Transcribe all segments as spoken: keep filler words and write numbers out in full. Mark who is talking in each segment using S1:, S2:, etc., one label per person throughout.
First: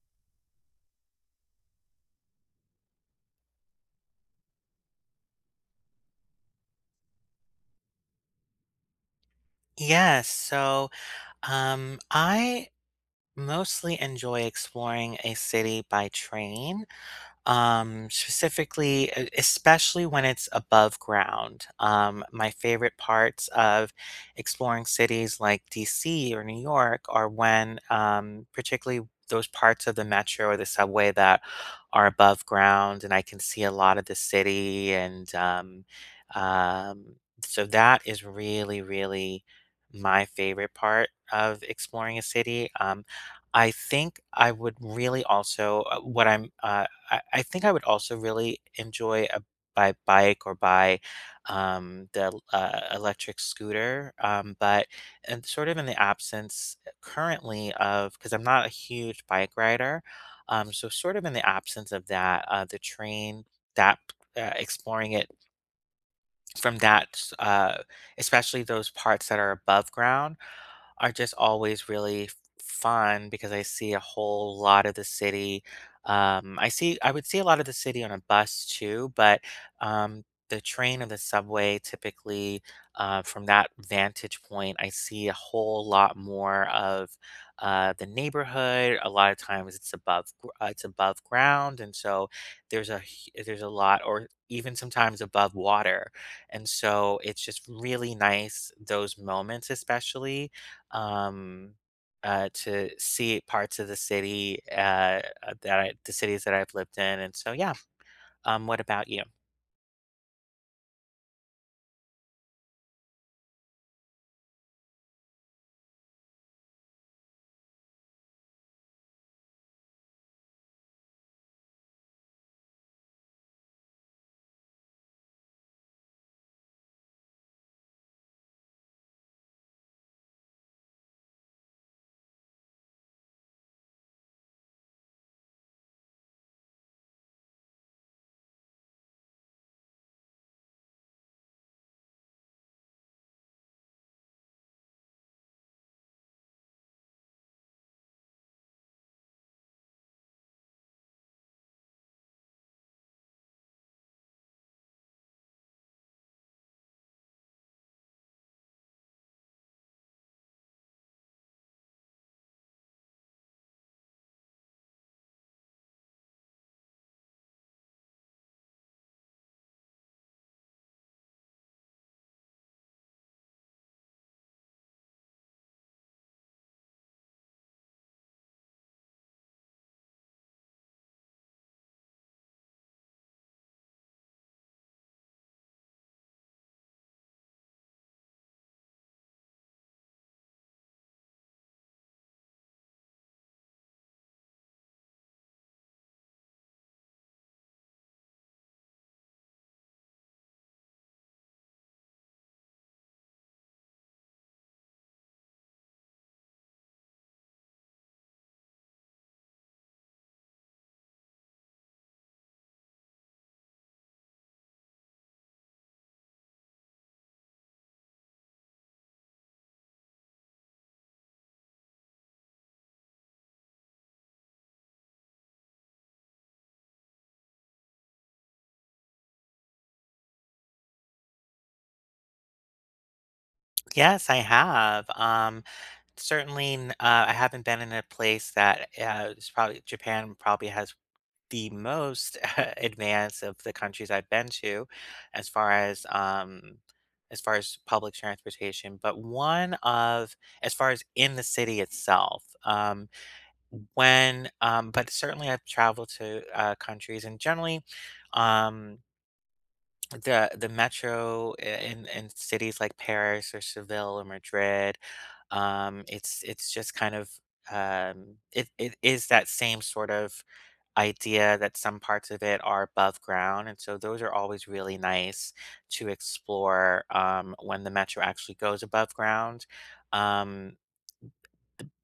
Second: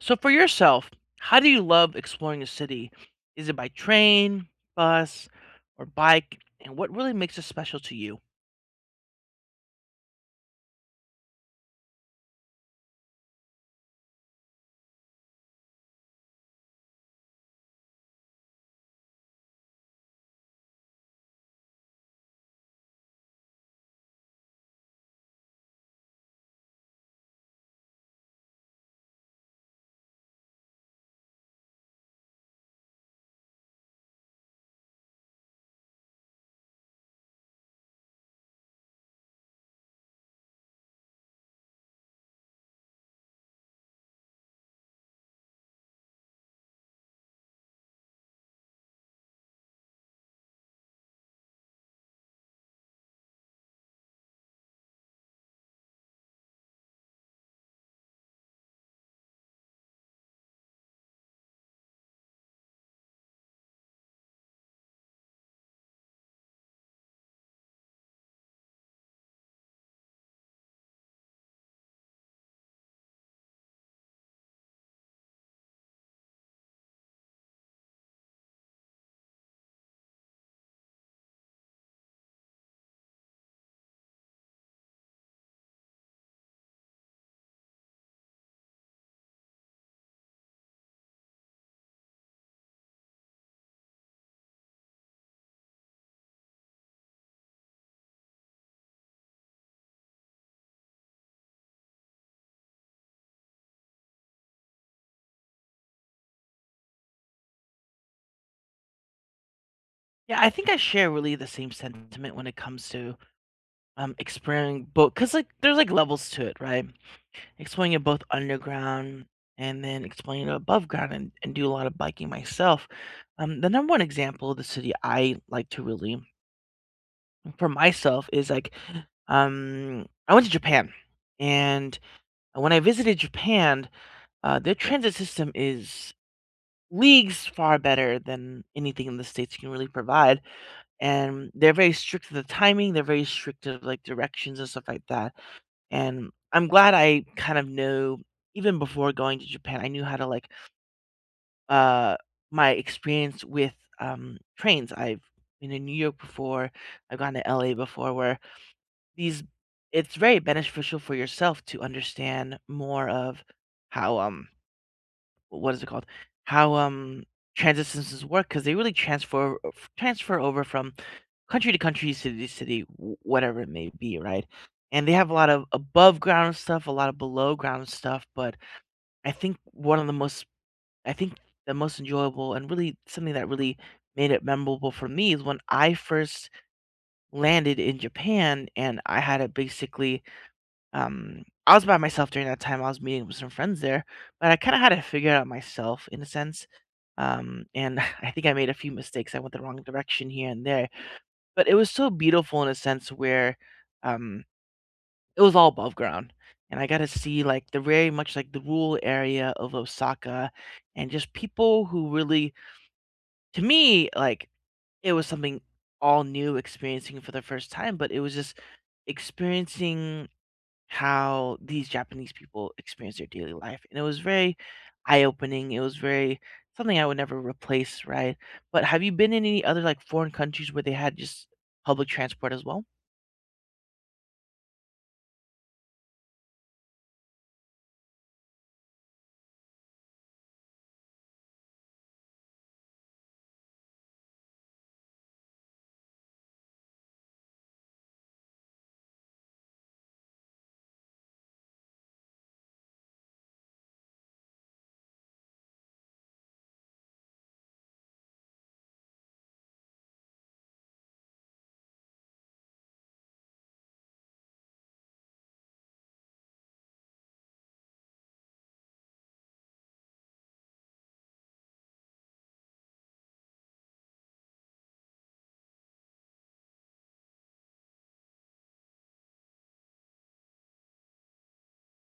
S1: So for yourself, how do you love exploring a city? Is it by train, bus, or bike? And what really makes it special to you?
S2: Yes, so um, I mostly enjoy exploring a city by train. Um, specifically, e especially when it's above ground. Um, my favorite parts of exploring cities like D C or New York are when, um, particularly those parts of the metro or the subway that are above ground, and I can see a lot of the city. And um, um, so that is really, really my favorite part of exploring a city. Um, I think I would really also uh, what I'm uh, I, I think I would also really enjoy a by bike or by um, the l- uh, electric scooter, um, but and sort of in the absence uh, currently of because I'm not a huge bike rider, um, so sort of in the absence of that, uh, the train that uh, exploring it from that, s- uh, especially those parts that are above ground are just always really f- fun because I see a whole lot of the city. Um, I see, I would see a lot of the city on a bus too, but um, the train or the subway typically, uh, from that vantage point, I see a whole lot more of uh, the neighborhood. A lot of times, it's above, gr- uh, it's above ground, and so there's a hu- there's a lot, or even sometimes above water, and so it's just really nice those moments, especially um, uh, to see parts of the city uh, that I, the cities that I've lived in. And so, yeah. Um, what about you?
S1: Yeah, I think I share really the same sentiment when it comes to um exploring both because like there's like levels to it, right? Exploring it both underground and then exploring it above ground and, and do a lot of biking myself. Um, the number one example of the city I like to really for myself is like um I went to Japan and And when I visited Japan, uh, their transit system is leagues far better than anything in the states can really provide. And they're very strict to the timing. They're very strict to like directions and stuff like that. And I'm glad I kind of know, even before going to Japan, I knew how to like uh, my experience with um, trains. I've been in New York before. I've gone to L A before, where these it's very beneficial for yourself to understand more of how um what is it called? How um transitions work because they really transfer transfer over from country to country, city to city, wh- whatever it may be, right? And they have a lot of above ground stuff, a lot of below ground stuff. But I think one of the most, I think the most enjoyable and really something that really made it memorable for me is when I first landed in Japan and I had to basically um, I was by myself during that time, I was meeting with some friends there, but I kinda had to figure it out myself in a sense, um, and I think I made a few mistakes, I went the wrong direction here and there, but it was so beautiful in a sense where, um, it was all above ground, and I got to see, like, the very much, like, the rural area of Osaka and just people who really to me, like, it was something all new experiencing for the first time, but it was just experiencing how these Japanese people experience their daily life. And it was very eye-opening. It was very something I would never replace, right? But have you been in any other like foreign countries where they had just public transport as well?
S2: Yes, I have. Um, certainly, n- uh, I haven't been in a place that uh, is probably Japan probably has the most advanced of the countries I've been to, as far as um, as far as public transportation. But one of As far as in the city itself. Um, When, um, but certainly I've traveled to uh, countries and generally, um, the the metro i- in in cities like Paris or Seville or Madrid, um, it's it's just kind of um, it it is that same sort of idea that some parts of it are above ground, and so those are always really nice to explore um, when the metro actually goes above ground. Um,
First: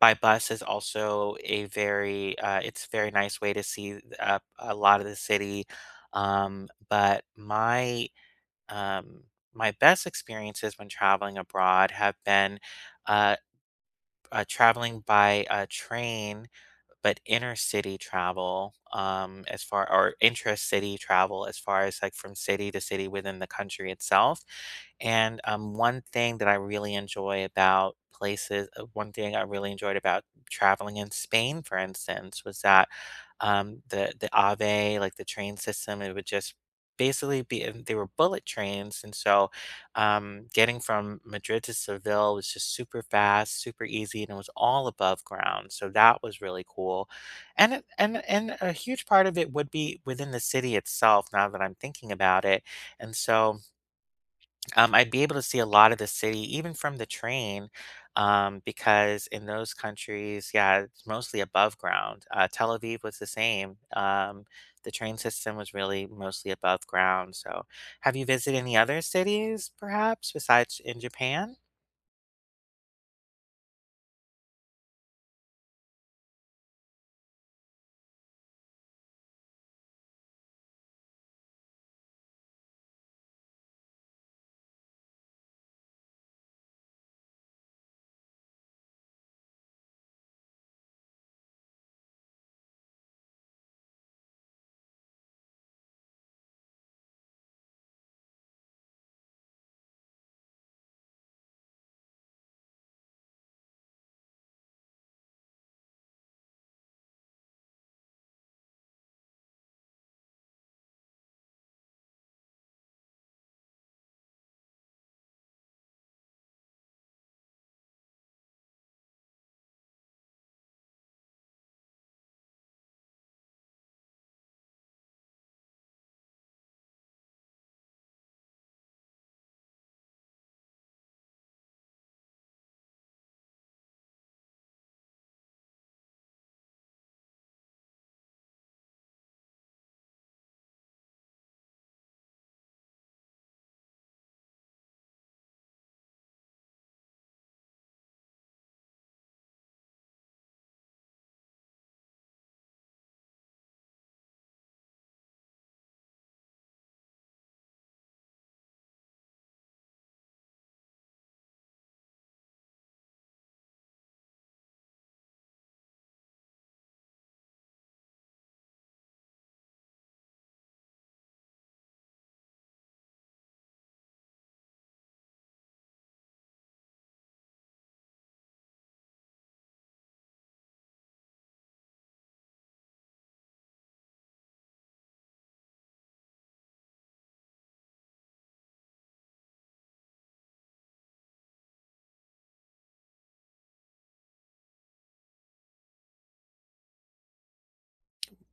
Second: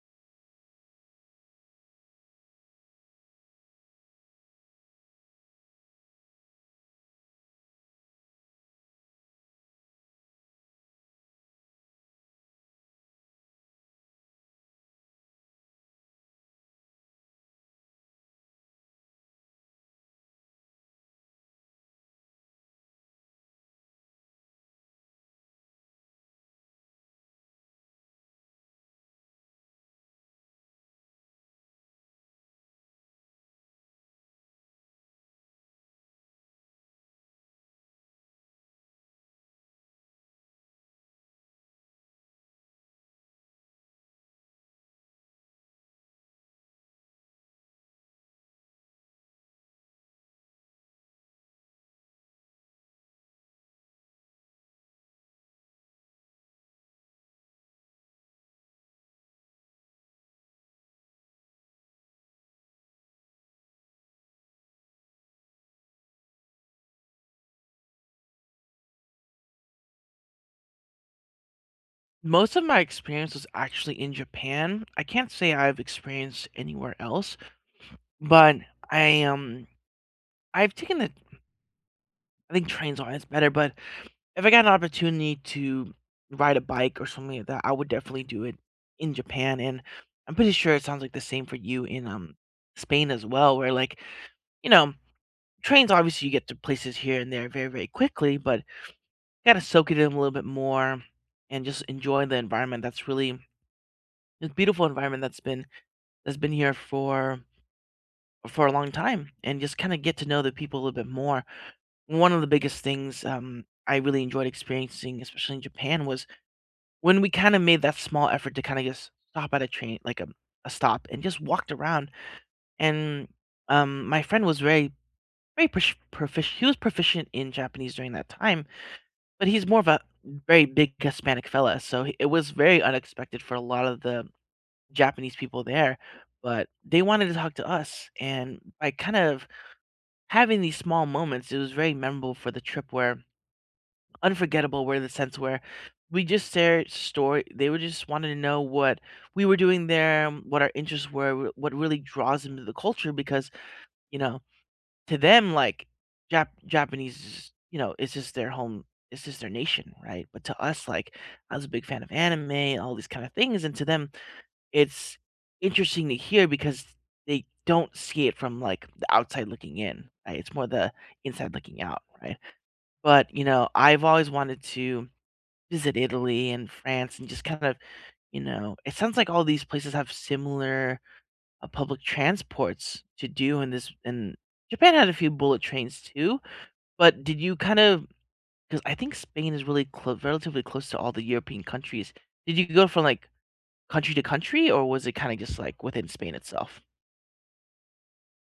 S2: by bus is also a very uh, it's a very nice way to see th- uh, a lot of the city. Um, but my um, my best experiences when traveling abroad have been uh, uh, traveling by a train but inner city travel, um, as far or intra-city travel as far as like from city to city within the country itself. And um, one thing that I really enjoy about places, uh, one thing I really enjoyed about traveling in Spain, for instance, was that um, the the Ave, like the train system, it would just basically be and they were bullet trains, and so um, getting from Madrid to Seville was just super fast, super easy, and it was all above ground. So that was really cool. And it- and and a huge part of it would be within the city itself now that I'm thinking about it. And so um, I'd be able to see a lot of the city, even from the train, um, because in those countries, yeah, it's mostly above ground. Uh, Tel Aviv was the same. Um, the train system was really mostly above ground. So, have you visited any other cities, perhaps, besides in Japan?
S1: Most of my experience was actually in Japan. I can't say I've experienced anywhere else, but I um I've taken the I think trains are always better, but if I got an opportunity to ride a bike or something like that, I would definitely do it in Japan, and I'm pretty sure it sounds like the same for you in, um, Spain as well, where, like, you know, trains, obviously, you get to places here and there very, very quickly, but gotta soak it in a little bit more and just enjoy the environment that's really this beautiful environment that's been that's been here for for a long time and just kinda get to know the people a little bit more. One of the biggest things, um, I really enjoyed experiencing, especially in Japan, was when we kinda made that small effort to kinda just stop at a train like, a a stop and just walked around, and, um, my friend was very, very proficient. He was proficient in Japanese during that time, but he's more of a very big Hispanic fella, so he- it was very unexpected for a lot of the Japanese people there, but they wanted to talk to us, and by kind of having these small moments, it was very memorable for the trip where unforgettable were in the sense where we just shared story they were just wanted to know what we were doing there, um, what our interests were wh- what really draws them to the culture because you know to them like Jap- japanese is, you know, it's just their home, it's just their nation, right? But to us, like, I was a big fan of anime and all these kind of things, and to them it's interesting to hear because they don't see it from like the outside looking in, right? It's more the inside looking out, right? But you know I've always wanted to visit Italy and France and just kind of, you know, it sounds like all these places have similar, uh, public transports to do in this, and Japan had a few bullet trains too, but did you kind of, because I think Spain is really clo relatively close to all the European countries. Did you go from, like, country to country, or was it kinda just, like, within Spain itself?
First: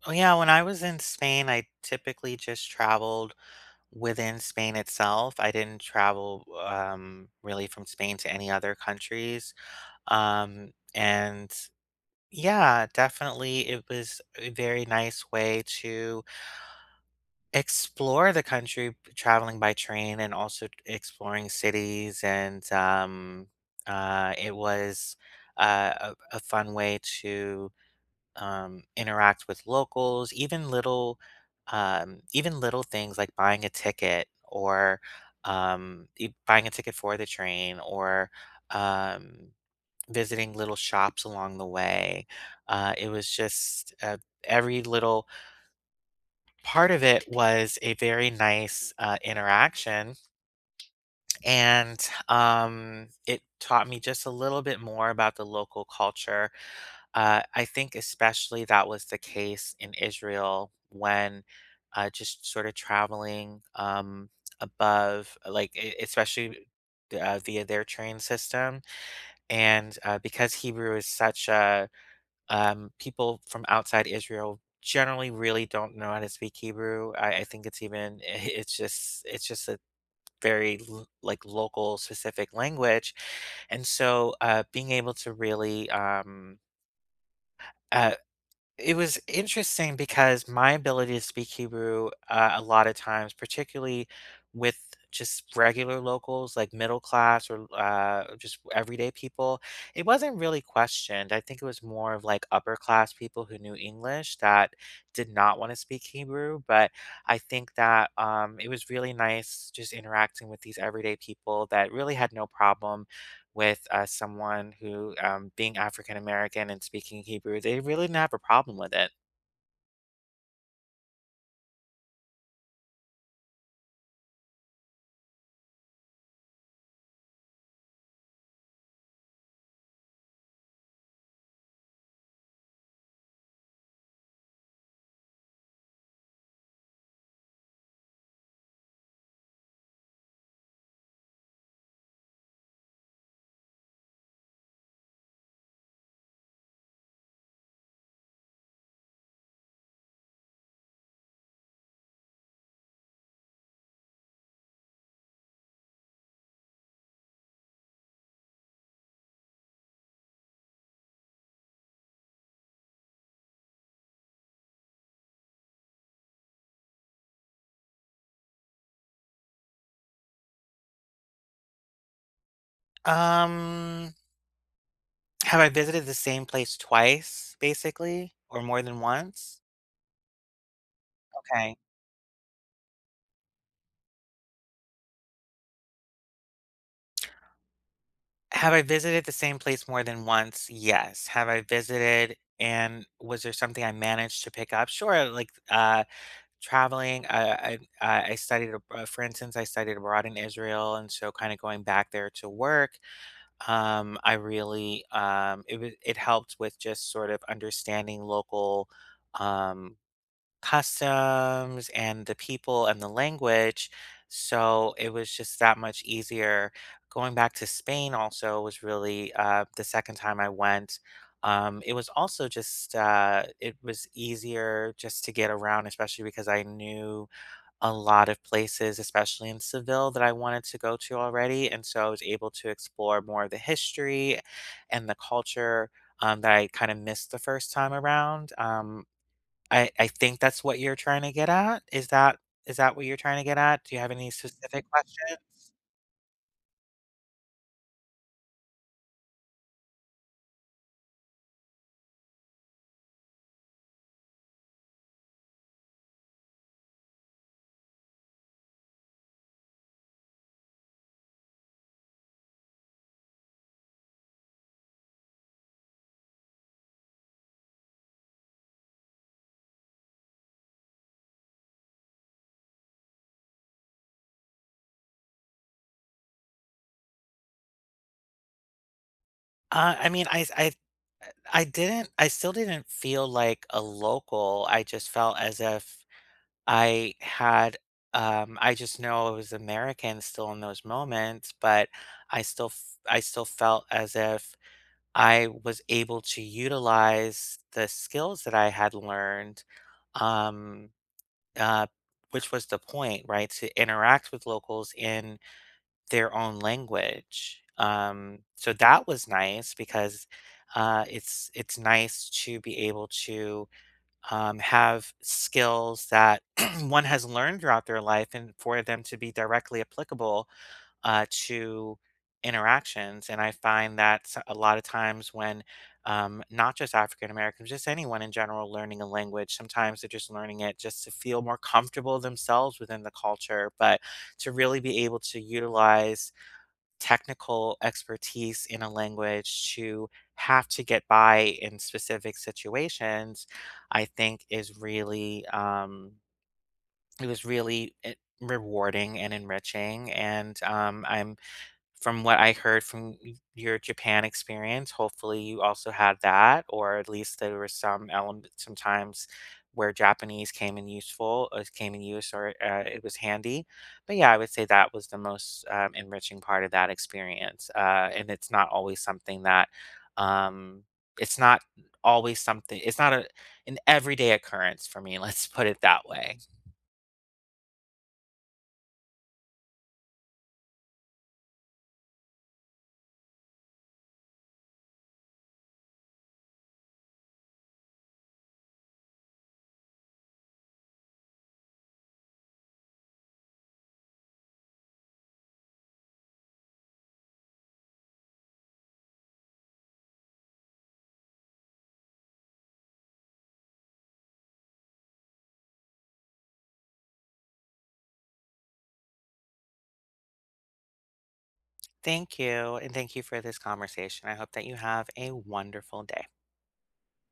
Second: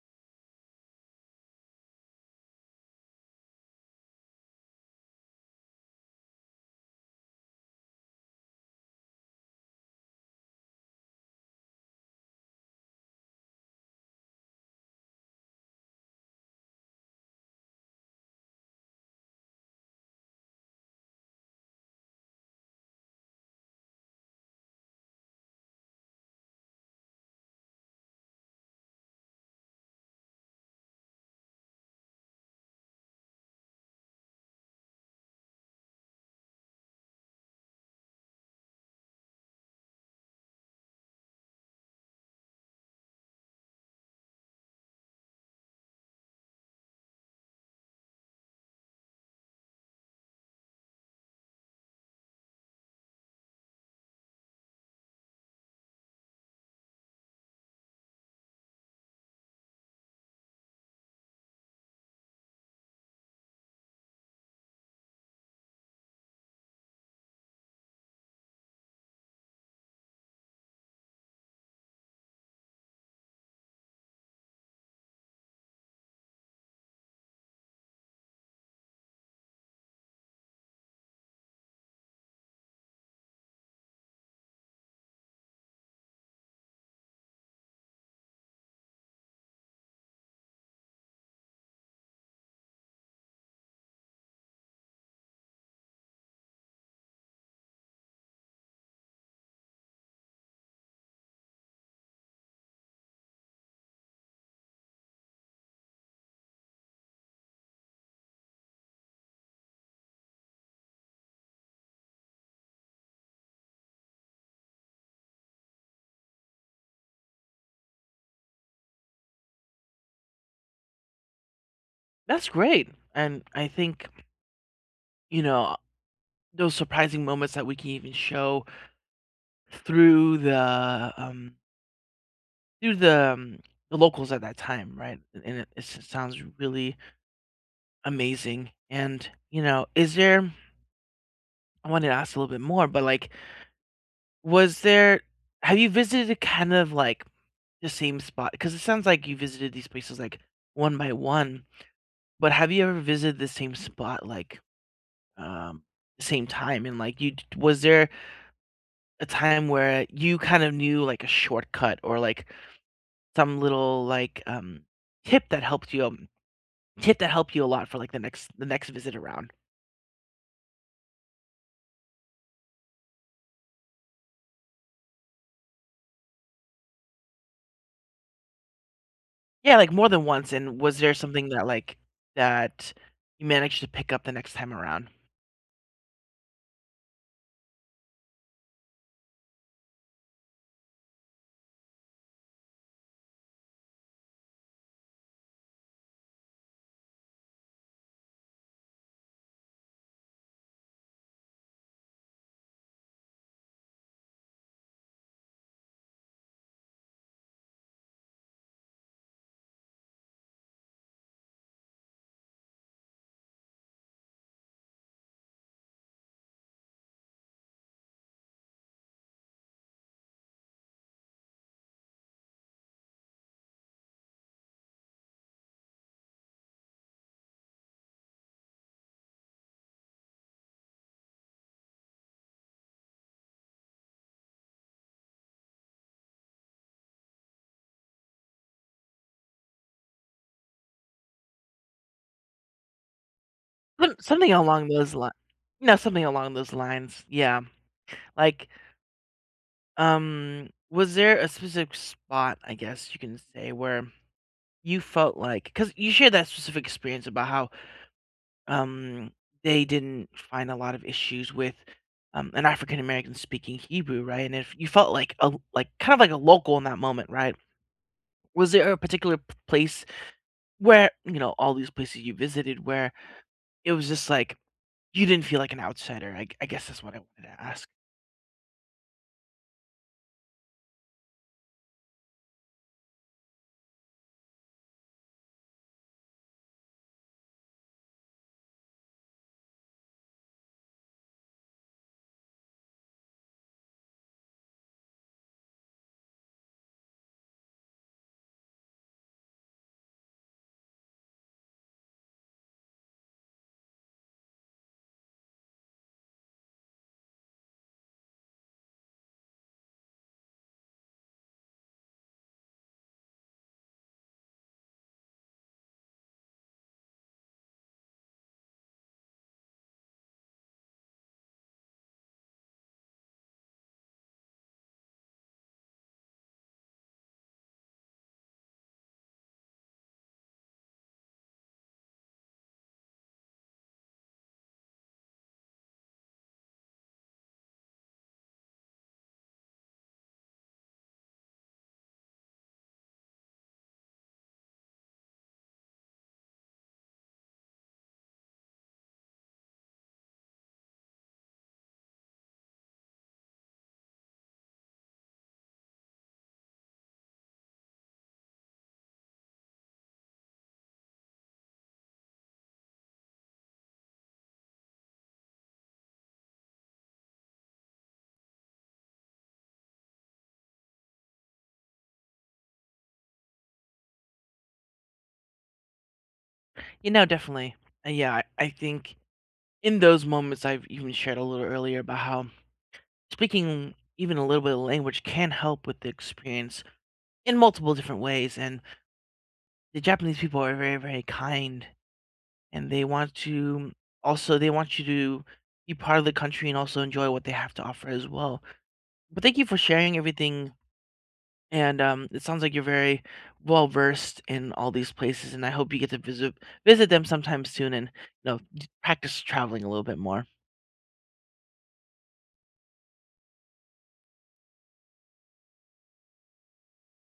S2: Oh, yeah, when I was in Spain, I typically just traveled within Spain itself. I didn't travel um, really from Spain to any other countries. Um, and Yeah, definitely. It was a very nice way to explore the country, b- traveling by train and also t- exploring cities. And um, uh, it was uh, a, a fun way to um, interact with locals, even little, um, even little things like buying a ticket or um, e- buying a ticket for the train or um, visiting little shops along the way. Uh, it was just uh, every little part of it was a very nice uh, interaction. And um, it taught me just a little bit more about the local culture. Uh, I think, especially, that was the case in Israel when uh, just sort of traveling um, above, like, e- especially. Uh, via their train system. And uh, because Hebrew is such a Um, people from outside Israel generally really don't know how to speak Hebrew. I, I think it's even it's just it's just a very l- like local specific language, and so uh, being able to really um, uh, it was interesting because my ability to speak Hebrew, uh, a lot of times, particularly with just regular locals, like middle class or uh, just everyday people, it wasn't really questioned. I think it was more of like upper class people who knew English that did not want to speak Hebrew. But I think that um, it was really nice just interacting with these everyday people that really had no problem with uh, someone who, um, being African American and speaking Hebrew, they really didn't have a problem with it.
S1: That's great, and I think, you know, those surprising moments that we can even show through the, um through the, um, the locals at that time, right? And it it sounds really amazing, and, you know, is there I wanted to ask a little bit more, but, like, was there have you visited kind of, like, the same spot? Because it sounds like you visited these places, like, one by one, but have you ever visited the same spot, like, um, the same time? And, like, you d was there a time where you kind of knew, like, a shortcut or, like, some little, like, um, tip that helped you out. Tip that helped you a lot for, like, the next the next visit around?
S2: Um, have I visited the same place twice, basically, or more than once?
S1: Yeah, like, more than once, and was there something that,
S2: Okay.
S1: like, that you managed to pick up the next time around?
S2: Have I visited the same place more than once? Yes. Have I visited and was there something I managed to pick up? Sure. Like uh, traveling, uh, I, I I studied, ab- uh, for instance, I studied abroad in Israel. And so kind of going back there to work Um, I really, um, it wa it helped with just sort of understanding local, um, customs and the people and the language. So it was just that much easier. Going back to Spain also was really, uh, the second time I went. Um, it was also just, uh, it was easier just to get around, especially because I knew a lot of places, especially in Seville, that I wanted to go to already, and so I was able to explore more of the history and the culture, um, that I kinda missed the first time around, um, I I think that's what you're trying to get at? Is that is that what you're trying to get at? Do you have
S1: Some
S2: any
S1: something along
S2: specific
S1: those li
S2: questions?
S1: no, something along those lines, yeah. Like, um, was there a specific spot, I guess you can say, where you felt like, cause you shared that specific experience about how, um, they didn't find a lot of issues with, um, an African American speaking Hebrew, right? And if you felt like a like, kind of like a local in that moment, right? Was there a particular p- place where, you know, all these places you visited where it was just like you didn't feel like an outsider? I, I guess that's what I wanted to ask.
S2: Uh, I mean, I I s I I didn't I still didn't feel like a local, I just felt as if I had um, I just know I was American still in those moments, but I still f- I still felt as if I was able to utilize the skills that I had learned, um, uh, which was the point, right? To interact with locals in their own language. Um, so that was nice because uh, it's it's nice to be able to um, have skills that one has learned throughout their life and for them to be directly applicable uh, to interactions. And I find that s- a lot of times when um, not just African Americans, just anyone in general learning a language, sometimes they're just learning it just to feel more comfortable themselves within the culture, but to really be able to utilize technical expertise in a language to have to get by in specific situations, I think is really, um, it was really e- rewarding and enriching. And um, I'm from what I heard from y your Japan experience, hopefully you also had that, or at least there were some element sometimes where Japanese came in useful uh, came in use or, uh, it was handy. But, yeah, I would say that was the most, um, enriching part of that experience, uh, and it's not always something that, um it's not always something it's not a an everyday occurrence for me, let's put it that way.
S1: You know, definitely. Uh, yeah, I, I think in those moments, I've even shared a little earlier about how speaking even a little bit of language can help with the experience in multiple different ways. And the Japanese people are very, very kind and they want to also, they want you to be part of the country and also enjoy what they have to offer as well. But thank you for sharing everything. And um, it sounds like you're very well versed in all these places, and I hope you get to visit visit them sometime soon, and you know, practice traveling a little bit more.
S2: Thank you, and thank you for this conversation. I hope that you have a wonderful day.